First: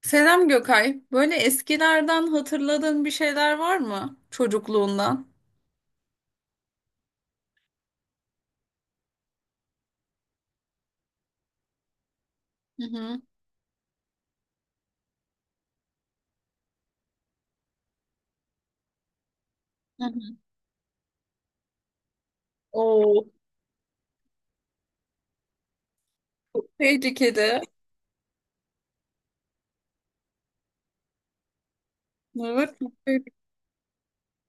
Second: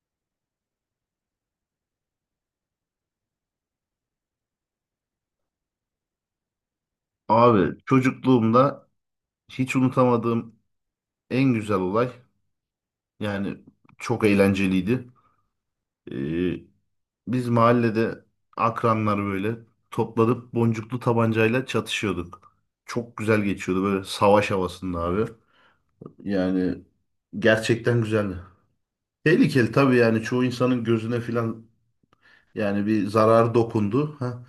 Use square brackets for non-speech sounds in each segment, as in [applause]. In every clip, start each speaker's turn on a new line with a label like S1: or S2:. S1: Selam Gökay. Böyle eskilerden hatırladığın bir şeyler var mı çocukluğundan?
S2: Abi çocukluğumda hiç unutamadığım en güzel olay,
S1: Hı hı.
S2: yani çok eğlenceliydi. Ee, Biz mahallede akranlar böyle
S1: Hı hı.
S2: toplanıp boncuklu tabancayla çatışıyorduk. Çok
S1: Oo.
S2: güzel geçiyordu böyle savaş havasında abi. Yani
S1: Tehlikeli.
S2: gerçekten güzeldi. Tehlikeli tabii, yani çoğu insanın gözüne filan
S1: Evet.
S2: yani
S1: Çok
S2: bir
S1: tehlikeli.
S2: zarar dokundu. Ha.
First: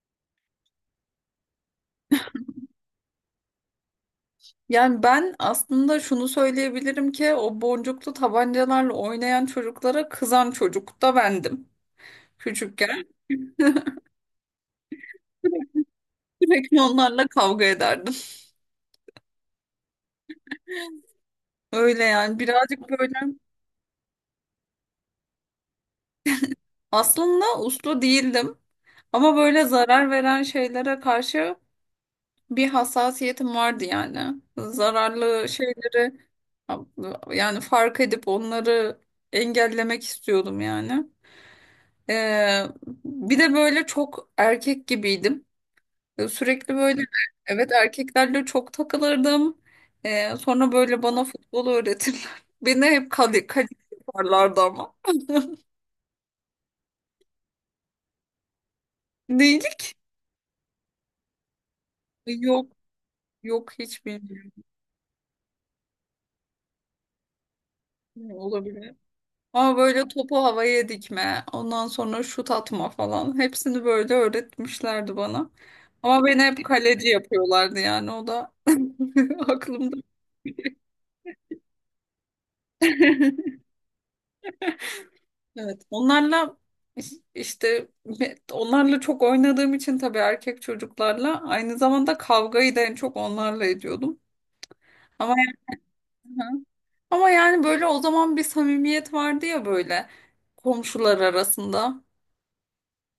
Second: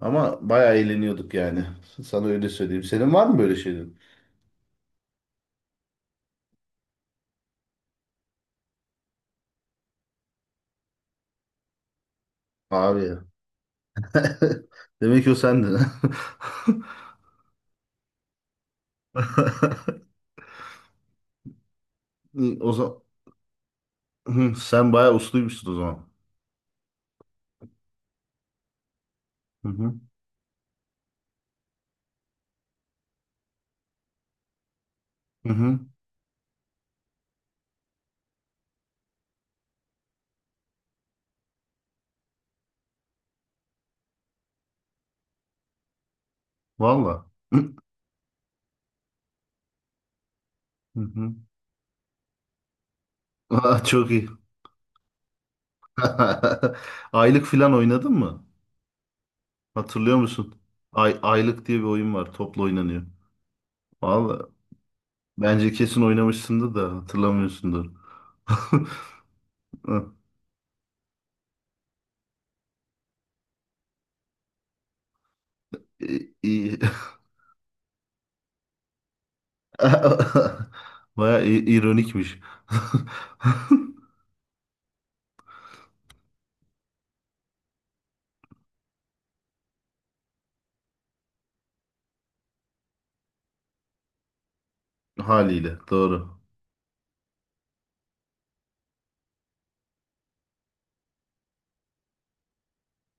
S2: Ama bayağı eğleniyorduk yani. Sana öyle söyleyeyim. Senin var mı böyle şeyler?
S1: Yani ben aslında şunu söyleyebilirim ki o boncuklu tabancalarla oynayan çocuklara kızan çocuk da bendim. Küçükken
S2: Abi, [laughs] demek ki o sendin.
S1: sürekli onlarla kavga ederdim. Öyle yani,
S2: [laughs] O
S1: birazcık
S2: zaman
S1: böyle
S2: sen bayağı usluymuşsun o zaman.
S1: aslında uslu değildim ama böyle
S2: Hı hı.
S1: zarar veren şeylere karşı bir hassasiyetim vardı yani. Zararlı
S2: Hı hı.
S1: şeyleri, yani fark edip onları engellemek istiyordum yani. Ee, Bir de böyle çok erkek gibiydim. Sürekli böyle,
S2: Valla.
S1: evet,
S2: Hı
S1: erkeklerle çok takılırdım. Sonra böyle bana
S2: hı.
S1: futbol öğretirler. [laughs] Beni hep kale, kale
S2: Aa, çok iyi.
S1: yaparlardı ama. [laughs]
S2: [laughs] Aylık filan oynadın mı?
S1: Değil.
S2: Hatırlıyor musun? Ay, aylık diye bir oyun var. Topla
S1: Yok,
S2: oynanıyor.
S1: yok, hiç
S2: Valla.
S1: bilmiyorum.
S2: Bence kesin oynamışsındır da hatırlamıyorsundur. [laughs]
S1: Olabilir. Ama böyle
S2: Hı.
S1: topu havaya dikme, ondan sonra şut atma falan. Hepsini böyle öğretmişlerdi bana. Ama beni hep
S2: İyi.
S1: kaleci yapıyorlardı, yani o da [laughs] aklımda.
S2: [laughs] Bayağı ironikmiş. [laughs]
S1: Evet, onlarla iş- işte me- onlarla çok oynadığım için tabii erkek çocuklarla aynı zamanda kavgayı da en çok onlarla ediyordum. Ama
S2: Haliyle. Doğru.
S1: [laughs] ama yani böyle o zaman bir samimiyet vardı ya, böyle komşular arasında.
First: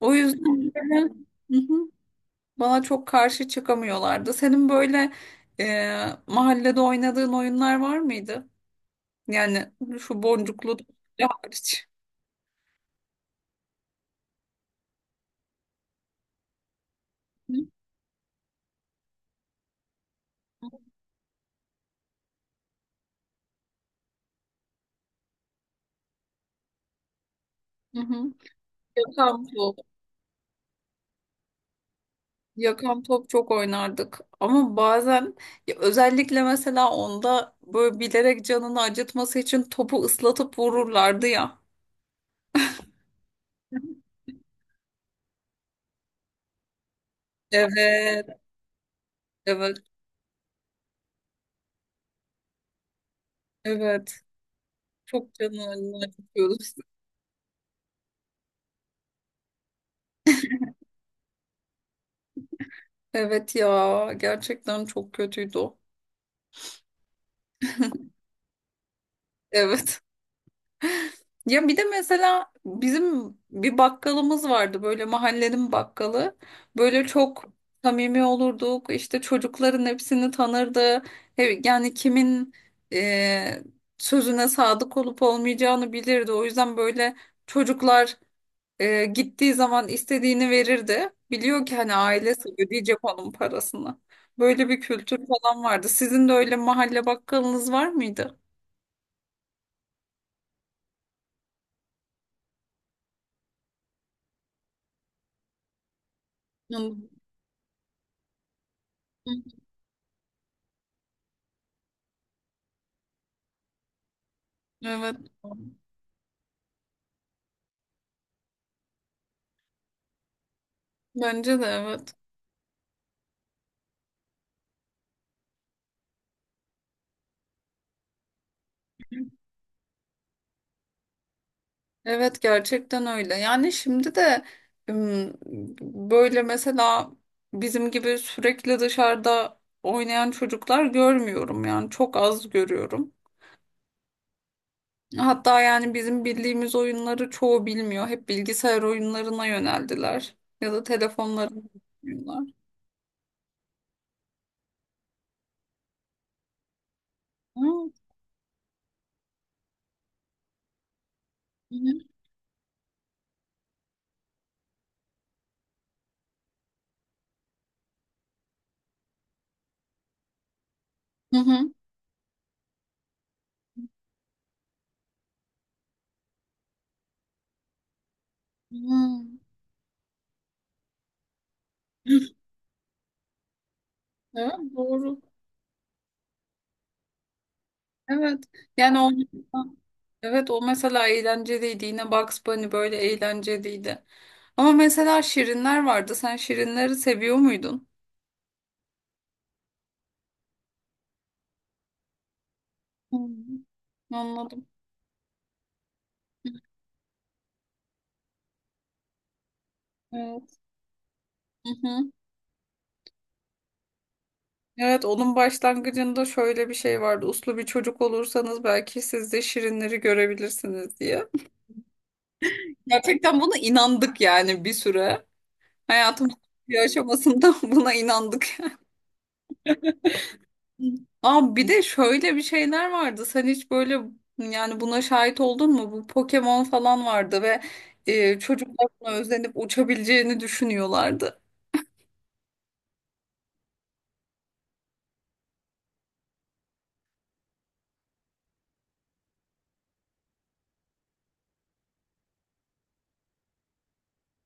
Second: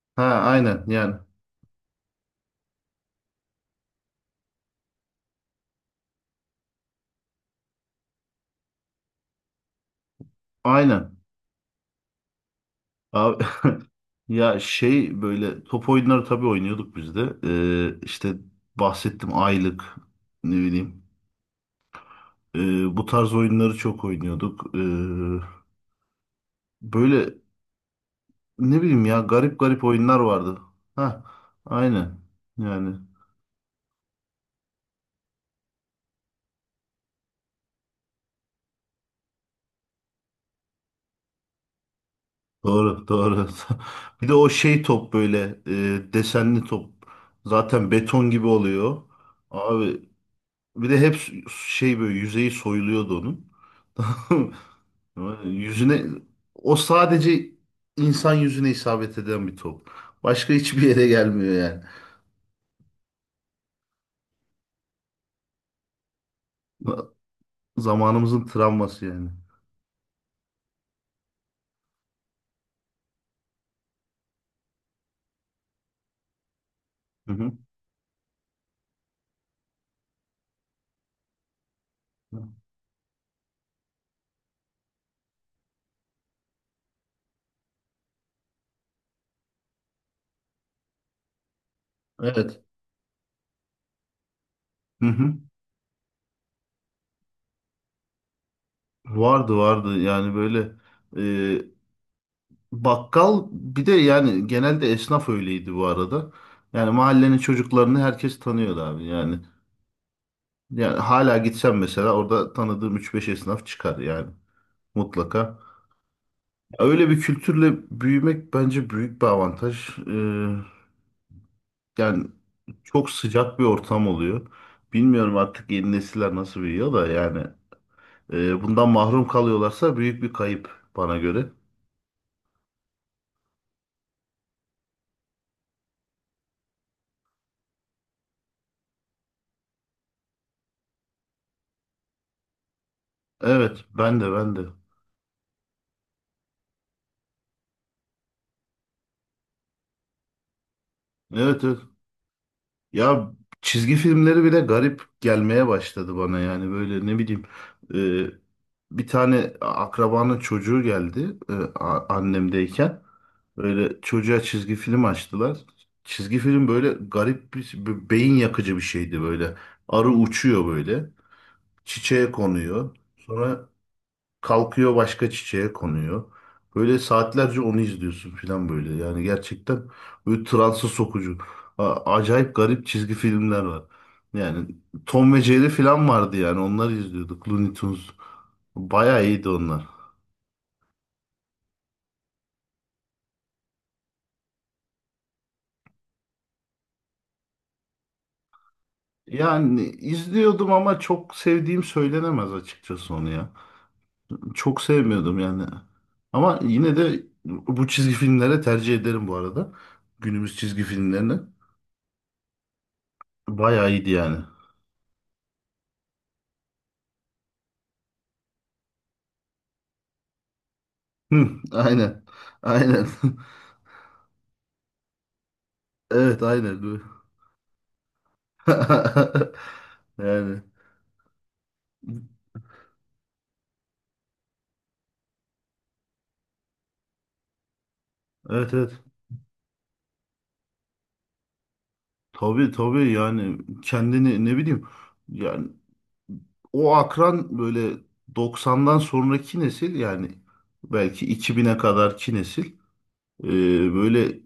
S1: O
S2: Ha,
S1: yüzden
S2: aynen.
S1: böyle.
S2: Yani
S1: Hı hı. Bana çok karşı çıkamıyorlardı. Senin böyle, mahallede oynadığın oyunlar var mıydı? Yani, şu boncuklu da
S2: aynen.
S1: hariç.
S2: Abi, [laughs] ya şey, böyle top oyunları tabii oynuyorduk biz de.
S1: Hı
S2: İşte bahsettim, aylık, ne bileyim. Bu tarz oyunları çok oynuyorduk. Böyle,
S1: hı. Hı.
S2: ne bileyim, ya
S1: Yakan
S2: garip
S1: top.
S2: garip oyunlar vardı. Ha, aynen. Yani
S1: Yakan top çok oynardık. Ama bazen, ya özellikle mesela onda böyle bilerek canını acıtması için topu ıslatıp vururlardı ya.
S2: doğru doğru. [laughs] Bir de o şey top böyle, desenli top. Zaten
S1: Evet,
S2: beton gibi oluyor.
S1: evet,
S2: Abi, bir de hep şey, böyle yüzeyi soyuluyordu onun.
S1: evet. Çok
S2: [laughs]
S1: canını
S2: Yüzüne,
S1: acıtıyordu.
S2: o sadece insan yüzüne isabet eden bir top. Başka [laughs] hiçbir yere gelmiyor yani.
S1: Evet ya, gerçekten çok kötüydü o.
S2: Zamanımızın travması yani.
S1: Evet. Ya bir de mesela bizim bir bakkalımız vardı, böyle mahallenin bakkalı. Böyle
S2: Hı
S1: çok
S2: hı.
S1: samimi olurduk. İşte çocukların hepsini tanırdı. Yani kimin, e, sözüne sadık olup olmayacağını bilirdi. O yüzden böyle çocuklar gittiği zaman istediğini verirdi. Biliyor ki hani ailesi
S2: Evet.
S1: ödeyecek onun parasını. Böyle bir
S2: Hı
S1: kültür
S2: hı.
S1: falan vardı. Sizin de öyle mahalle bakkalınız var mıydı?
S2: Vardı vardı, yani böyle e, bakkal, bir de yani genelde esnaf öyleydi bu arada. Yani
S1: Yani-
S2: mahallenin çocuklarını herkes tanıyordu abi yani. Yani hala gitsem mesela orada tanıdığım üç beş esnaf çıkar yani,
S1: Evet.
S2: mutlaka. Öyle bir kültürle büyümek bence büyük bir avantaj.
S1: Bence de evet.
S2: Yani çok sıcak bir ortam oluyor. Bilmiyorum artık yeni nesiller nasıl büyüyor da, yani bundan mahrum kalıyorlarsa büyük bir kayıp bana göre.
S1: Evet, gerçekten öyle. Yani şimdi de ım, böyle mesela bizim gibi sürekli dışarıda oynayan çocuklar görmüyorum, yani çok az görüyorum.
S2: Evet, ben de, ben de.
S1: Hatta yani bizim bildiğimiz oyunları çoğu bilmiyor. Hep bilgisayar oyunlarına yöneldiler ya da telefonlarına
S2: Evet evet.
S1: oynuyorlar.
S2: Ya çizgi filmleri bile garip gelmeye başladı bana, yani böyle, ne bileyim,
S1: Hı
S2: e, bir tane akrabanın çocuğu geldi,
S1: hı.
S2: annemdeyken böyle çocuğa çizgi film açtılar. Çizgi film böyle garip bir beyin yakıcı bir şeydi böyle. Arı uçuyor, böyle
S1: Hı hı.
S2: çiçeğe konuyor, sonra kalkıyor, başka çiçeğe konuyor. Böyle saatlerce onu izliyorsun falan
S1: Hı.
S2: böyle. Yani gerçekten böyle transa sokucu. Acayip garip çizgi filmler var.
S1: Evet,
S2: Yani
S1: doğru.
S2: Tom ve Jerry falan vardı, yani onları izliyorduk. Looney Tunes.
S1: Evet. Yani o,
S2: Bayağı iyiydi onlar.
S1: evet, o mesela eğlenceliydi. Yine Bugs Bunny böyle eğlenceliydi. Ama mesela Şirinler vardı. Sen Şirinleri seviyor muydun?
S2: Yani izliyordum ama çok sevdiğim söylenemez açıkçası onu ya.
S1: Hmm, anladım.
S2: Çok sevmiyordum yani. Ama yine de bu çizgi filmlere tercih ederim bu arada. Günümüz
S1: Evet.
S2: çizgi filmlerini.
S1: Hı hı.
S2: Bayağı iyiydi yani.
S1: Evet, onun başlangıcında şöyle bir şey vardı. Uslu bir çocuk olursanız belki siz de Şirinleri görebilirsiniz diye.
S2: Hı, aynen. Aynen.
S1: Gerçekten
S2: [laughs]
S1: buna inandık yani, bir süre. Hayatımızın
S2: Evet,
S1: bir
S2: aynen.
S1: aşamasında [laughs] buna inandık.
S2: [laughs] Yani
S1: Aa, bir de şöyle bir şeyler vardı. Sen hiç böyle, yani buna şahit oldun mu? Bu Pokemon falan vardı ve
S2: evet
S1: çocuklar
S2: evet.
S1: buna özenip uçabileceğini düşünüyorlardı.
S2: Tabii tabii, yani kendini ne bileyim, yani o akran böyle 90'dan sonraki nesil, yani belki 2000'e kadarki nesil, e, böyle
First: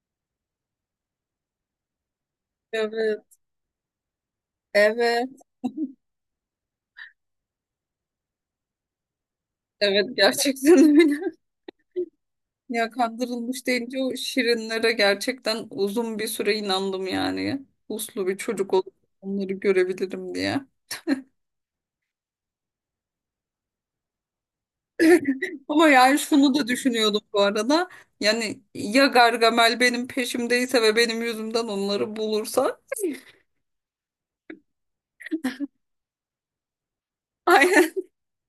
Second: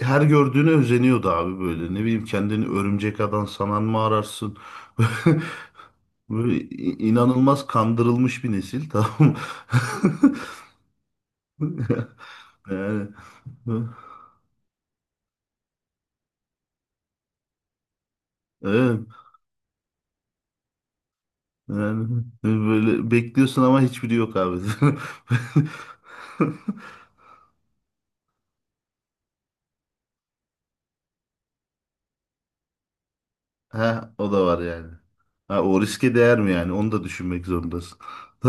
S2: her gördüğüne özeniyordu abi, böyle ne bileyim, kendini örümcek
S1: Evet.
S2: adam sanan mı ararsın,
S1: Evet. [laughs]
S2: [laughs] böyle inanılmaz kandırılmış bir nesil, tamam mı?
S1: Evet, gerçekten öyle.
S2: [laughs]
S1: Ya
S2: Yani
S1: kandırılmış deyince, o şirinlere gerçekten uzun bir süre inandım yani. Uslu bir çocuk olup
S2: evet.
S1: onları görebilirim diye.
S2: Yani böyle bekliyorsun ama hiçbiri yok abi. [laughs]
S1: Ama yani şunu da düşünüyordum bu arada. Yani ya Gargamel benim peşimdeyse ve benim yüzümden onları bulursa.
S2: Ha, o da var yani. Ha, o riske değer mi yani? Onu da
S1: [laughs]
S2: düşünmek
S1: Aynen,
S2: zorundasın. [laughs]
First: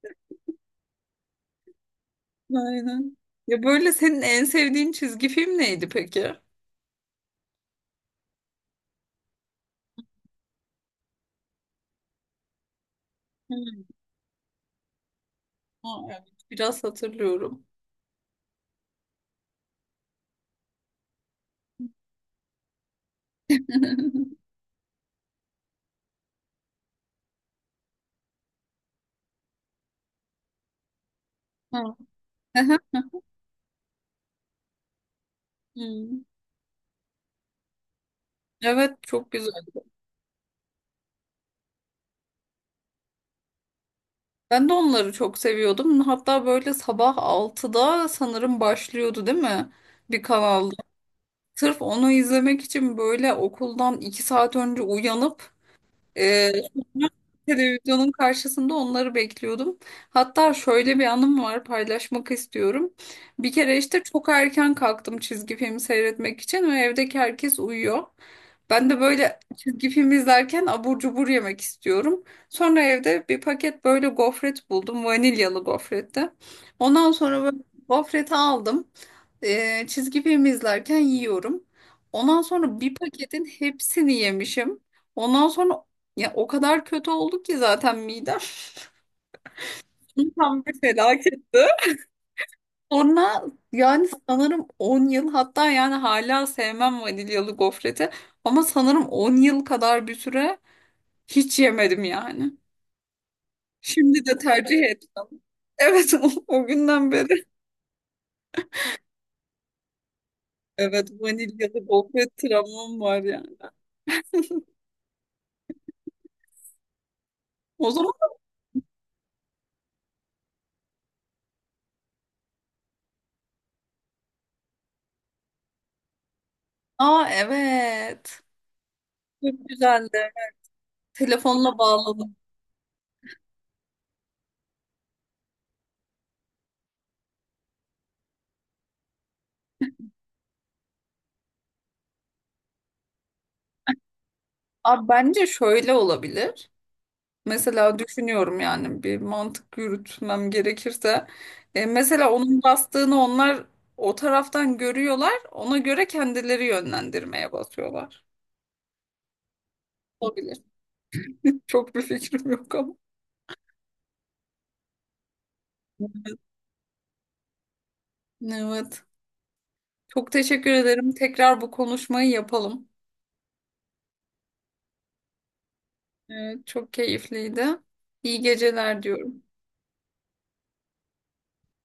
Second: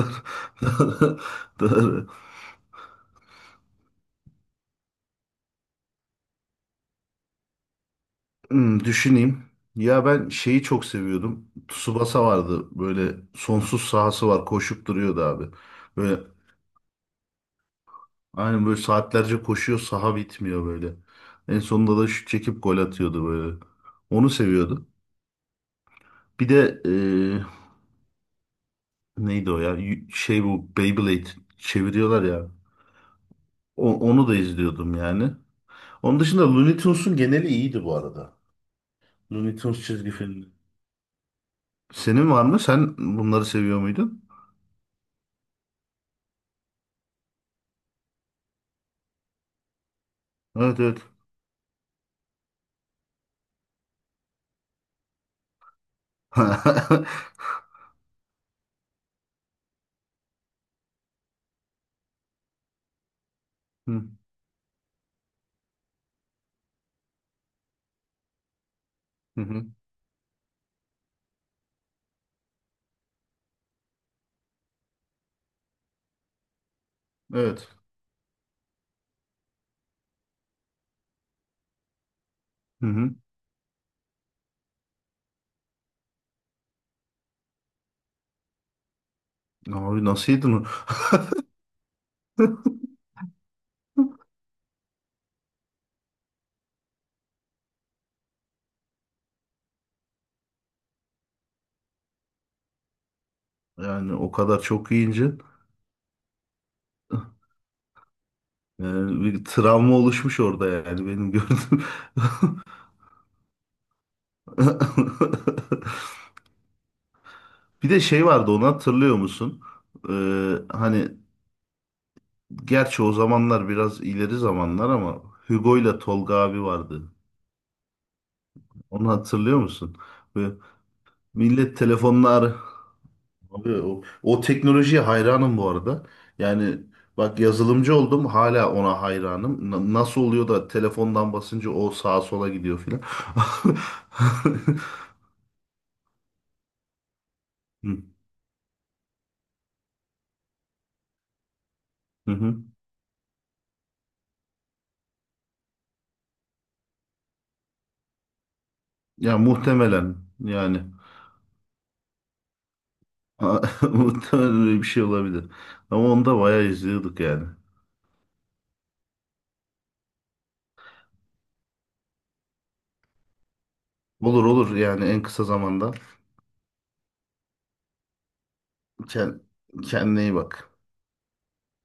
S2: Doğru. Doğru.
S1: aynen. Ya böyle senin en sevdiğin çizgi film neydi peki?
S2: Hmm, düşüneyim. Ya ben şeyi çok seviyordum. Tsubasa vardı. Böyle sonsuz
S1: Hmm,
S2: sahası var. Koşup duruyordu abi.
S1: ha,
S2: Böyle
S1: evet, biraz hatırlıyorum.
S2: aynen, böyle saatlerce koşuyor. Saha bitmiyor böyle. En sonunda da şut çekip gol atıyordu böyle. Onu
S1: [laughs]
S2: seviyordum. Bir de neydi o ya? Şey, bu Beyblade
S1: Ha,
S2: çeviriyorlar ya.
S1: aha,
S2: Onu da izliyordum yani. Onun
S1: hmm.
S2: dışında Looney Tunes'un geneli iyiydi bu arada.
S1: Evet, çok güzel.
S2: Looney Tunes çizgi filmi. Senin var mı? Sen bunları seviyor muydun?
S1: Ben de onları çok seviyordum. Hatta böyle sabah 6'da sanırım başlıyordu, değil mi? Bir kanalda.
S2: Evet evet.
S1: Sırf onu izlemek için böyle okuldan 2 saat önce uyanıp Ee,
S2: [laughs]
S1: televizyonun karşısında onları bekliyordum. Hatta şöyle bir anım var, paylaşmak istiyorum. Bir kere işte
S2: Hı,
S1: çok erken kalktım çizgi film seyretmek için ve evdeki herkes uyuyor. Ben de böyle
S2: hı hı.
S1: çizgi film izlerken abur cubur yemek istiyorum. Sonra evde bir paket böyle gofret buldum. Vanilyalı gofretti. Ondan sonra böyle
S2: Evet.
S1: gofreti aldım. Çizgi film izlerken yiyorum. Ondan sonra
S2: Hı
S1: bir
S2: hı.
S1: paketin hepsini yemişim. Ondan sonra, ya, o kadar kötü oldu ki zaten midem
S2: Abi, nasıl
S1: [laughs]
S2: yedin
S1: tam
S2: o?
S1: bir felaketti. Sonra, yani sanırım 10 yıl, hatta yani hala sevmem vanilyalı gofreti, ama sanırım 10 yıl kadar bir süre hiç yemedim yani.
S2: Yani
S1: Şimdi
S2: o
S1: de
S2: kadar
S1: tercih
S2: çok yiyince,
S1: ettim. Evet, [laughs] o günden beri.
S2: yani bir travma oluşmuş orada yani,
S1: Evet,
S2: benim
S1: vanilyalı
S2: gördüğüm.
S1: gofret travmam var yani. [laughs]
S2: [laughs]
S1: O
S2: Bir de
S1: zaman,
S2: şey vardı, onu hatırlıyor musun? Hani, gerçi o zamanlar biraz ileri zamanlar ama Hugo ile Tolga abi vardı.
S1: aa, evet.
S2: Onu
S1: Çok
S2: hatırlıyor musun?
S1: güzeldi.
S2: Ve millet
S1: Telefonla bağladım.
S2: telefonlar, abi o teknolojiye hayranım bu arada. Yani bak, yazılımcı oldum, hala ona hayranım. Nasıl oluyor da telefondan basınca o sağa sola gidiyor filan. [laughs]
S1: Abi bence şöyle olabilir. Mesela
S2: Hı
S1: düşünüyorum, yani bir mantık yürütmem gerekirse. Mesela
S2: hı. Hı.
S1: onun bastığını onlar o taraftan görüyorlar. Ona göre kendileri yönlendirmeye basıyorlar.
S2: Ya muhtemelen
S1: Olabilir.
S2: yani,
S1: Çok bir fikrim yok ama.
S2: [laughs] muhtemelen öyle bir şey olabilir. Ama onu da bayağı izliyorduk yani.
S1: Evet. Çok teşekkür ederim. Tekrar bu konuşmayı yapalım.
S2: Olur olur, yani en kısa zamanda.
S1: Evet, çok keyifliydi. İyi geceler
S2: Kend-
S1: diyorum.
S2: kendine iyi bak.